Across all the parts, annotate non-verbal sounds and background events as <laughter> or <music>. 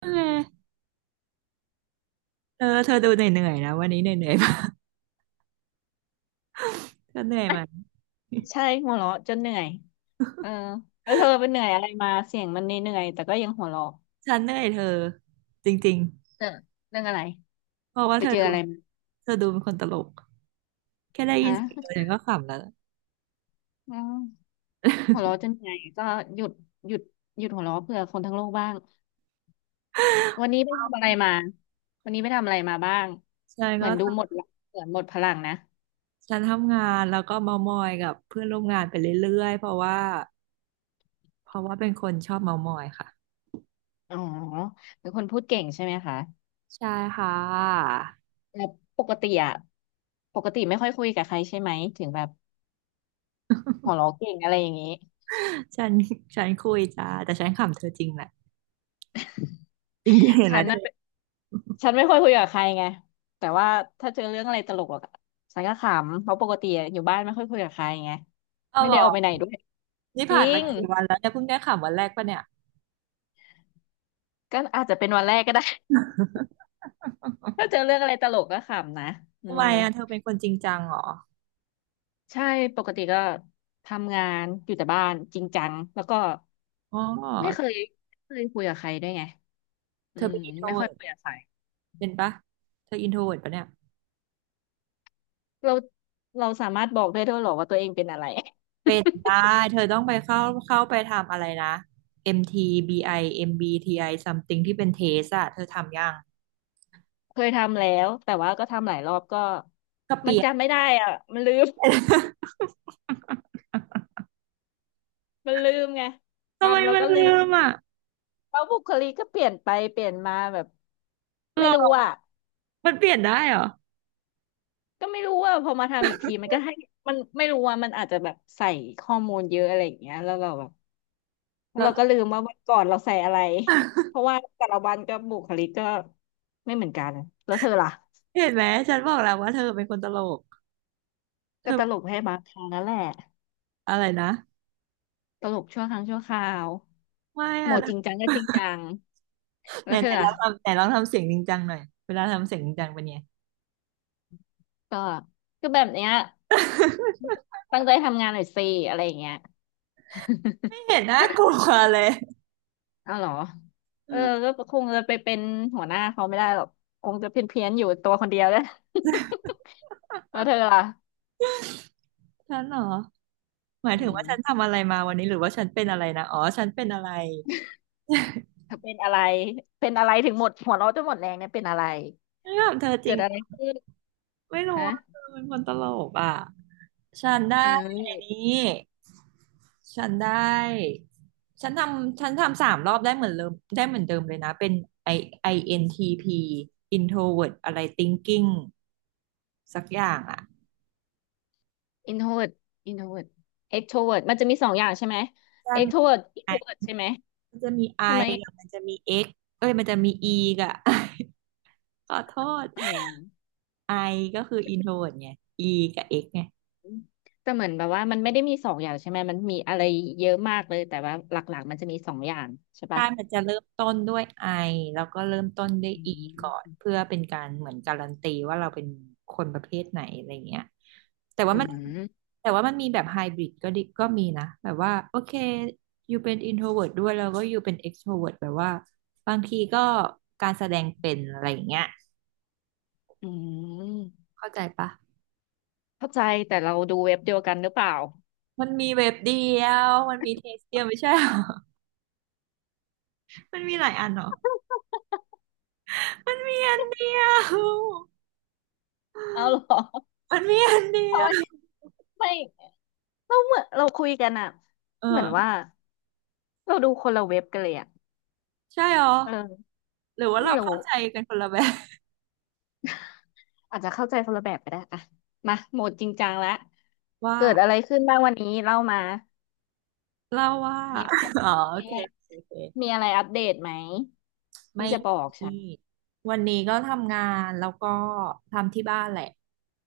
เออเธอดูเหนื่อยๆนะวันนี้เหนื่อยๆมากเธอเหนื่อยไหมใช่หัวเราะจนเหนื่อยเออแล้วเธอไปเหนื่อยอะไรมาเสียงมันเหนื่อยๆแต่ก็ยังหัวเราะฉันเหนื่อยเธอจริงเออเรื่องอะไรๆเพราะว่าไปเธอเจอดูอะไรมาเธอดูเป็นคนตลกแค่ได้ยินฮะเสียงเธอฉันก็ขำแล้วอืมหัวเราะจนเหนื่อยก็หยุดหยุดหยุดหัวเราะเพื่อคนทั้งโลกบ้างวันนี้ไปทำอะไรมาวันนี้ไปทำอะไรมาบ้างฉันเหมือนดูหมก็ดละเหมือนหมดพลังนะฉันทำงานแล้วก็เมามอยกับเพื่อนร่วมงานไปเรื่อยๆเพราะว่าเป็นคนชอบเมามอยค่ะอ๋อเป็นคนพูดเก่งใช่ไหมคะใช่ค่ะแต่ปกติอะปกติไม่ค่อยคุยกับใครใช่ไหมถึงแบบหัวเราะเก่งอะไรอย่างนี้ฉันฉันคุยจ้าแต่ฉันขำเธอจริงแหละจริงๆเห็นไหฉัมนเธน่ะ อฉันไม่ค่อยคุยกับใครไงแต่ว่าถ้าเจอเรื่องอะไรตลกอะฉันก็ขำเพราะปกติอยู่บ้านไม่ค่อยคุยกับใครไงเอาไม่หรได้อออกไปไหนด้วยนี่จริผ่านมางกี่วันแล้วเนี่ยเพิ่งได้ขำวันแรกปะเนี่ยก็อาจจะเป็นวันแรกก็ได้ <laughs> ถ้าเจอเรื่องอะไรตลกก็ขำนะอืทำไมมอ่ะเธอเป็นคนจริงจังเหรอใช่ปกติก็ทำงานอยู่แต่บ้านจริงจังแล้วก็อ๋อ ไม่เคยไม่เคยคุยกับใครด้วยไงอืเธอมเป็นอินโทรไม่เวิค่อยร์คุยตกับใครเป็นปะเธออินโทรเวิร์ตปะเนี่ยเราเราสามารถบอกได้ด้วยเหรอว่าตัวเองเป็นอะไร เป็น <laughs> ได้ เธอต้องไปเข้าไปทำอะไรนะ MTBI MBTI something ที่เป็นเทสอะเธอทำยังเคยทำแล้วแต่ว่าก็ทำหลายรอบก็ก็เปมันลี่ยน จำไม่ได้อ่ะมันลืม <laughs> <laughs> มันลืมไงทำไมทำแล้วมันก็ลืลืมมอ่ะแล้วบุคลิกก็เปลี่ยนไปเปลี่ยนมาแบบหรไม่รู้ออ่ะมันเปลี่ยนได้เหรอก็ไม่รู้ว่าพอมาทำอีกทีมันก็ให้มันไม่รู้ว่ามันอาจจะแบบใส่ข้อมูลเยอะอะไรอย่างเงี้ยแล้วเราแบบแล้วแล้วเราก็ลืมว่าวันก่อนเราใส่อะไรเพราะว่าแต่ละวันก็บุคลิกก็ไม่เหมือนกันแล้วเธอล่ะเห็นไหม ฉันบอกแล้วว่าเธอเป็นคนตลก เธก็อตลกให้บางครั้งนั่นแหละอะไรนะตลกชั่วครั้งชั่วคราว ไม่โหมอะดไหจริงจังก็จริงจังแล้นวเธไหนอลอะองทำไหนลองทำเสียงจริงจังหน่อย เวลาทำเสียงจริงจังเป็นไงก็ก็แบบเนี้ยตั้งใจทำงานหน่อยสิอะไรอย่างเงี้ยไม่เห็นน่ากลัวเลยเอาเหรอเอเอออก็คงจะไปเป็นหัวหน้าเขาไม่ได้หรอกคงจะเพี้ยนเพียนอยู่ตัวคนเดียวแหล้ว <laughs> แล้วเธอล่ะฉันเหรอ หมายอืถึงว่าฉันมทำอะไรมาวันนี้หรือว่าฉันเป็นอะไรนะอ๋อฉันเป็นอะไรเธอเป็นอะไรเป็นอะไรถึงหมดหัวเราะจนหมดแรงเนี่ยเป็นอะไรไม่ถามเธอจเกิริงดเหอะรไรอขึ้นไม่รู้ฮะว่าเธอเป็นคนตลกอ่ะ ฉันได้เอไอ้อ นี้ฉันได้ ฉันทำ3 รอบได้เหมือนเดิมได้เหมือนเดิมเลยนะ เป็น I n t p introvert อะไร thinking สักอย่างอ่ะ introvert introvert extrovert มันจะมีสองอย่างใช่ไหม ใช่มัน extrovert ไอ introvert ใช่ไหมมันจะมี ทำไม I กับมันจะมี X เอ้ยมันจะมี E กับ <laughs> ขอโทษ อ๋อ I ก็คือ introvert ไง E กับ X ไง แต่เหมือนแบบว่ามันไม่ได้มีสองอย่างใช่ไหมมันมีอะไรเยอะมากเลยแต่ว่าหลักๆมันจะมีสองอย่างใช่ใช่ปะมันจะเริ่มต้นด้วยไอแล้วก็เริ่มต้นด้วยอือีก่อนมเพื่อเป็นการเหมือนการันตีว่าเราเป็นคนประเภทไหนอะไรเงี้ยแต่ว่าอืมันมแต่ว่ามันมีแบบไฮบริดก็ดิก็มีนะแบบว่าโอเคอยู่เป็นอินโทรเวิร์ด้วยแล้วก็อยู่เป็นเอ็กโทรเวิร์แบบว่าบางทีก็การแสดงเป็นอะไรอย่างเงี้ยอืมเข้าใจปะเข้าใจแต่เราดูเว็บเดียวกันหรือเปล่ามันมีเว็บเดียวมันมีเทสเดียวไม่ใช่หรอ <laughs> มันมีหลายอันเหรอ มันมีอันเดียว <laughs> เอาเหรอมันมีอันเดียทำไมวไม่เราเหมือนเราคุยกันอะเอเหมือนว่าอเราดูคนละเว็บกันเลยอะใช่หรอ เออหรือว่าไม่เรารู้เข้าใจกันคนละแบบอาจจะเข้าใจคนละแบบก็ได้อะมาโหมดจริงจังแล้วว่าเกิดอะไรขึ้นบ้างวันนี้เล่ามาเล่าว่า มีอะไร <laughs> อ๋อโอมีเคอะไรโอเคโอเคมีอะไรอัปเดตไหมไม่ที่จะบอกมีฉัน วันนี้ก็ทำงานแล้วก็ทำที่บ้านแหละ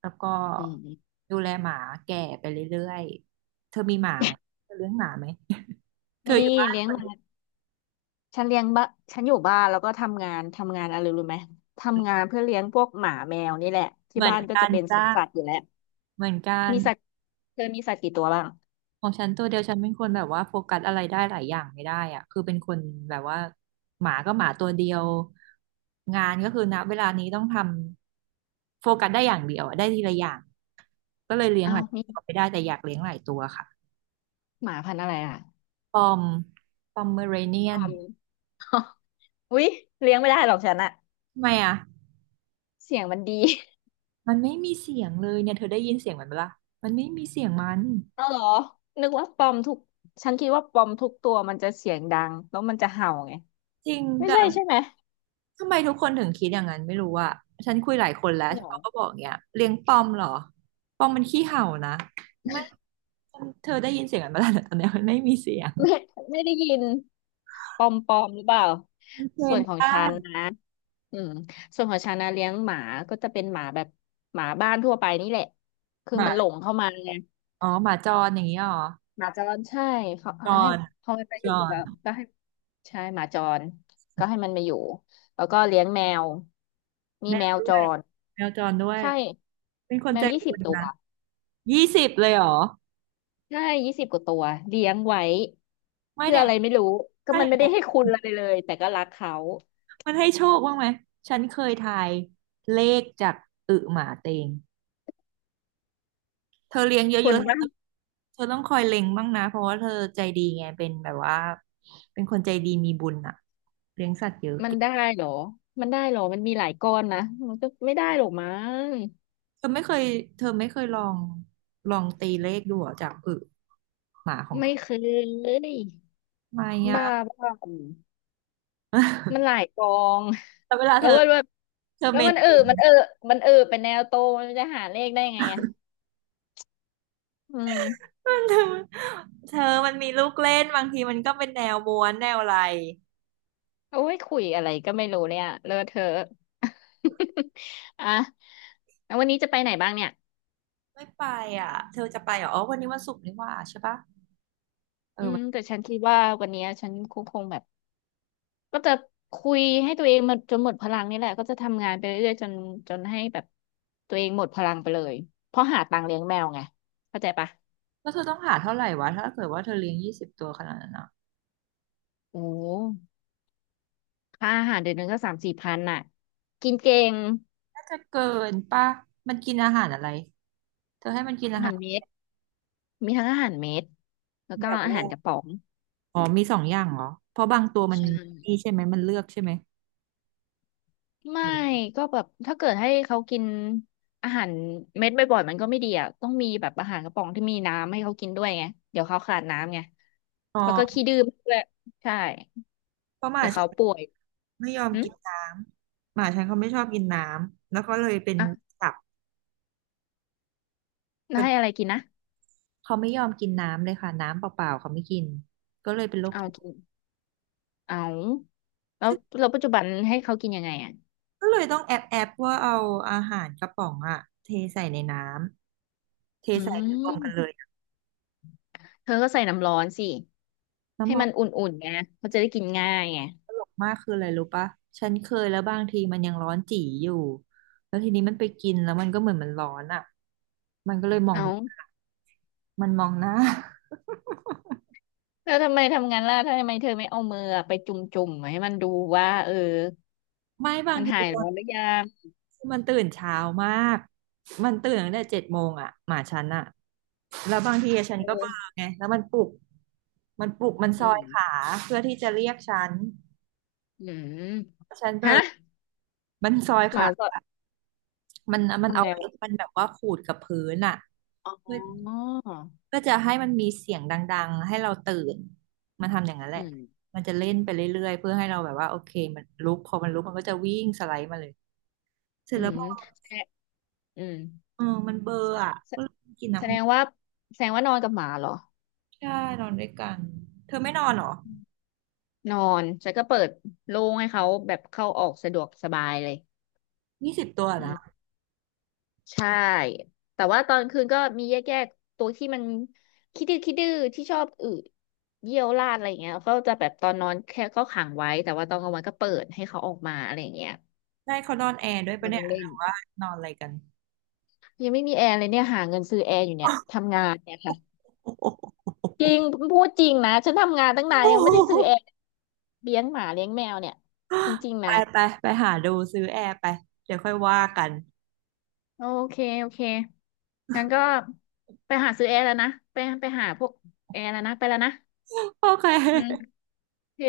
แล้วก็อืมดูแลหมาแก่ไปเรื่อยๆเธอมีหมาไหมเธอเลี้ยงหมาไหม <laughs> เธอนี่อยู่บ้านเลี้ยงคนหมาเดียวฉันเลี้ยงบ้าฉันอยู่บ้านแล้วก็ทำงานอะไรรู้ไหมทำงานเพื่อเลี้ยงพวกหมาแมวนี่แหละเหที่มือนบ้านก็กัจะนเป็นสวจ้านสัตว์อยู่แล้วเหมือนกัน มีสัตว์เธอมีสัตว์กี่ตัวบ้างของฉันตัวเดียวฉันเป็นคนแบบว่าโฟกัสอะไรได้หลายอย่างไม่ได้อะคือเป็นคนแบบว่าหมาก็หมาตัวเดียวงานก็คือณเวลานี้ต้องทำโฟกัสได้อย่างเดียวอะได้ทีละอย่างก็เลยเลี้ยงเอาหลาวยมีตัวไม่ได้แต่อยากเลี้ยงหลายตัวค่ะหมาพันธุ์อะไรอ่ะปอมปอมเมอเรเนียปนอมอุ๊ยเลี้ยงไม่ได้หรอกฉันอะทำไมอ่ะเสียงมันดีมันไม่มีเสียงเลยเนี่ยเธอได้ยินเสียงมันปะล่ะมันไม่มีเสียงมันเอาเหรอนึกว่าปอมทุกฉันคิดว่าปอมทุกตัวมันจะเสียงดังแล้วมันจะเห่าไงจริงไม่แต่ ใช่ใช่ไหมทำไมทุกคนถึงคิดอย่างนั้นไม่รู้อะฉันคุยหลายคนแล้วหรอ เขาก็บอกเนี้ยเลี้ยงปอมเหรอปอมมันขี้เห่านะไม่เธอได้ยินเสียงมันมาแล้วตอนเนี้ยมันไม่มีเสียงไม่ไม่ได้ยินปอมหรือเปล่ามันเทรส่นวนของได้ฉันนะอืมส่วนของฉันนะเลี้ยงหมาก็จะเป็นหมาแบบหมาบ้านทั่วไปนี่แหละคือหมันหลมางเข้ามาไงอ๋อหมาจรอย่างนี้เหรอหมาจรใช่เขาจให้รพอมันไปจอยู่แล้วรก็ให้ใช่หมาจรก็ให้มันมาอยู่แล้วก็เลี้ยงแมวมีแมแมววด้จวยรแมวจรด้วยใช่เป็นคนแมใจวยี่สิบุบญตัวนะยี่สิบเลยเหรอใช่20 กว่าตัวเลี้ยงไว้ไม่เพื่อเนี่ยอะไรไม่รู้ก็ถ้าอมันย่างไม่ได้นั้นให้คุณอะไรเลยแต่ก็รักเขา มันให้โชคบ้างไหมฉันเคยทายเลขจากอึหมาเต็ง เธอเลี้ยงเยคนอะบ้าๆงเธอเธอต้องคอยเล็งบ้างนะเพราะว่าเธอใจดีไงเป็นแบบว่าเป็นคนใจดีมีบุญอ่ะมันได้เหรอ มันได้เหรอมันมีหลายก้อนนะมันก็ไม่ได้หรอกมั้งเธอไม่เคยเธอไม่เคยลองตีเลขดูเหรอจากอึหมาของเธไม่อเคยทำไม่บ้าอ่ะ บ้ามันหลา <laughs> ยกองแต่เวลาแล้เธวอว่าแบบเธอแล้เมวนมันเออติน มันเออเป็นแนวโตมันจะหาเลขได้ไงอ่ะอืม <laughs> มันเธอมันมีลูกเล่นบางทีมันก็เป็นแนวม้วนแนวอะไรโอ้ยคุยอะไรก็ไม่รู้เนี่ยเลอะเทอะ <laughs> อ่ะแล้ววันนี้จะไปไหนบ้างเนี่ยไม่ไปอ่ะเธอจะไปเหรออ๋อวันนี้วันศุกร์นี่หว่าใช่ปะเออือมแต่ฉันคิดว่าวันนี้ฉันคงแบบ ก็จะคุยให้ตัวเองมันจนหมดพลังนี่แหละก็จะทำงานไปเรื่อยๆจนจนให้แบบตัวเองหมดพลังไปเลยเพราะหาตังค์เลี้ยงแมวไงเข้าใจปะแล้วเธอต้องหาเท่าไหร่วะถ้าเกิดว่าเธอเลี้ยงยี่สิบตัวขนาดนั้นอะ โอ้ค่าอาหารเดือนหนึงก็สามสี่พันน่ะกินเก่งจะเกินป่ะมันกินอาหารอะไรเธอให้มันกินอาอาหาหารรเม็ดมีทั้งอาหารเม็ดแล้วแบก็บอาว่าหารกระป๋องอ๋อมี2 อย่างเหรอเพราะบางตัวมันใช่นี่ใช่ไหมมันเลือกใช่ไหมไม่ก็แบบถ้าเกิดให้เขากินอาหารเม็ดบ่อยๆมันก็ไม่ดีอ่ะต้องมีแบบอาหารกระป๋องที่มีน้ำให้เขากินด้วยไงเดี๋ยวเขาขาดน้ำไงอ๋แล้วก็ขี้อดื้อด้วยใช่ เพราะหมาเดี๋ยวฉัเขานป่วยไม่ยอมอืมกินน้ำหมาฉันเขาไม่ชอบกินน้ำแล้วก็เลยเป็นอ่ะตับแล้วเป็นให้อะไรกินนะเขาไม่ยอมกินน้ำเลยค่ะน้ำเปล่าๆเขาไม่กินก็เลยเป็นโรคเอากินเอาแล้วซึ่งแล้วปัจจุบันให้เขากินยังไงอ่ะก็เลยต้องแอบว่าเอาอาหารกระป๋องอะเทใส่ในน้ำเทอืใส่รวมกันเลยมเธอก็ใส่น้ำร้อนสิให้มันน้ำ อุ่นๆไงเขาจะได้กินง่ายไงมากคืออะไรรู้ปะฉันเคยแล้วบางทีมันยังร้อนจี๋อยู่แล้วทีนี้มันไปกินแล้วมันก็เหมือนมันร้อนอ่ะมันก็เลยมองเอามันมองหน้า <laughs> แล้วทำไมทำงานล่ะทำไมเธอไม่เอามือไปจุ่มจุ่มให้มันดูว่าเออไม่บางมันทีหายตอร้อนนหรือยังที่มันตื่นเช้ามากมันตื่นตั้งแต่7 โมงอ่ะหมาฉันอ่ะแล้วบางทีฉันเอก็เบลออไงแล้วมันปลุกมันซอือมยขาเพื่อที่จะเรียกฉันอืมฉันเบลฮะอมันซอยหมาขา สดมันทำเอาไงเล็บวะมันแบบว่าขูดกับพื้นอ่ะอ๋เพื่ออเพื่อจะให้มันมีเสียงดังๆ ให้เราตื่น มันทำอย่างนั้นแหอืละ มมันจะเล่นไปเรื่อยๆเพื่อให้เราแบบว่าโอเคมันลุกพอมันลุกมันก็จะวิ่งสไลด์มาเลยเสร็จอืแล้วมพอแทะอืม เออมันเบลอร์อ่ะแสก็เลยกินน้แสดงว่านอนกับหมาเหรอำใช่นอนด้วยกันเธอไม่นอนเหรอนอนฉันก็เปิดโล่งให้เขาแบบเข้าออกสะดวกสบายเลยยี่สิบตัวอืนะมใช่แต่ว่าตอนคืนก็มีแยกๆตัวที่มันคิดดื้อที่ชอบอืดเยี่ยวราดอะไรอย่างเงี้ยเขาจะแบบตอนนอนแค่ก็ขังไว้แต่ว่าตอนกลางวันก็เปิดให้เขาออกมาอะไรอย่างเงี้ยได้เขานอนแอร์ด้วยปะมาเนี่ยหเล่รืนอว่านอนอะไรกันยังไม่มีแอร์เลยเนี่ยหาเงินซื้อแอร์อยู่เนี่ยทำงานเนี่ยค่ะโอ้โห จริงพูดจริงนะฉันทำงานตั้งนานยังไม่ได้ซื้อแอร์ เลี้ยงหมาเลี้ยงแมวเนี่ยจริง <laughs> ๆไปนะไปไปหาดูซื้อแอร์ไปเดี๋ยวค่อยว่ากัน โอเคงั้นก็ไปหาซื้อแอร์แล้วนะไปหาพวกแอร์แล้วนะไปแล้วนะ <laughs> โอเอืมคโอเค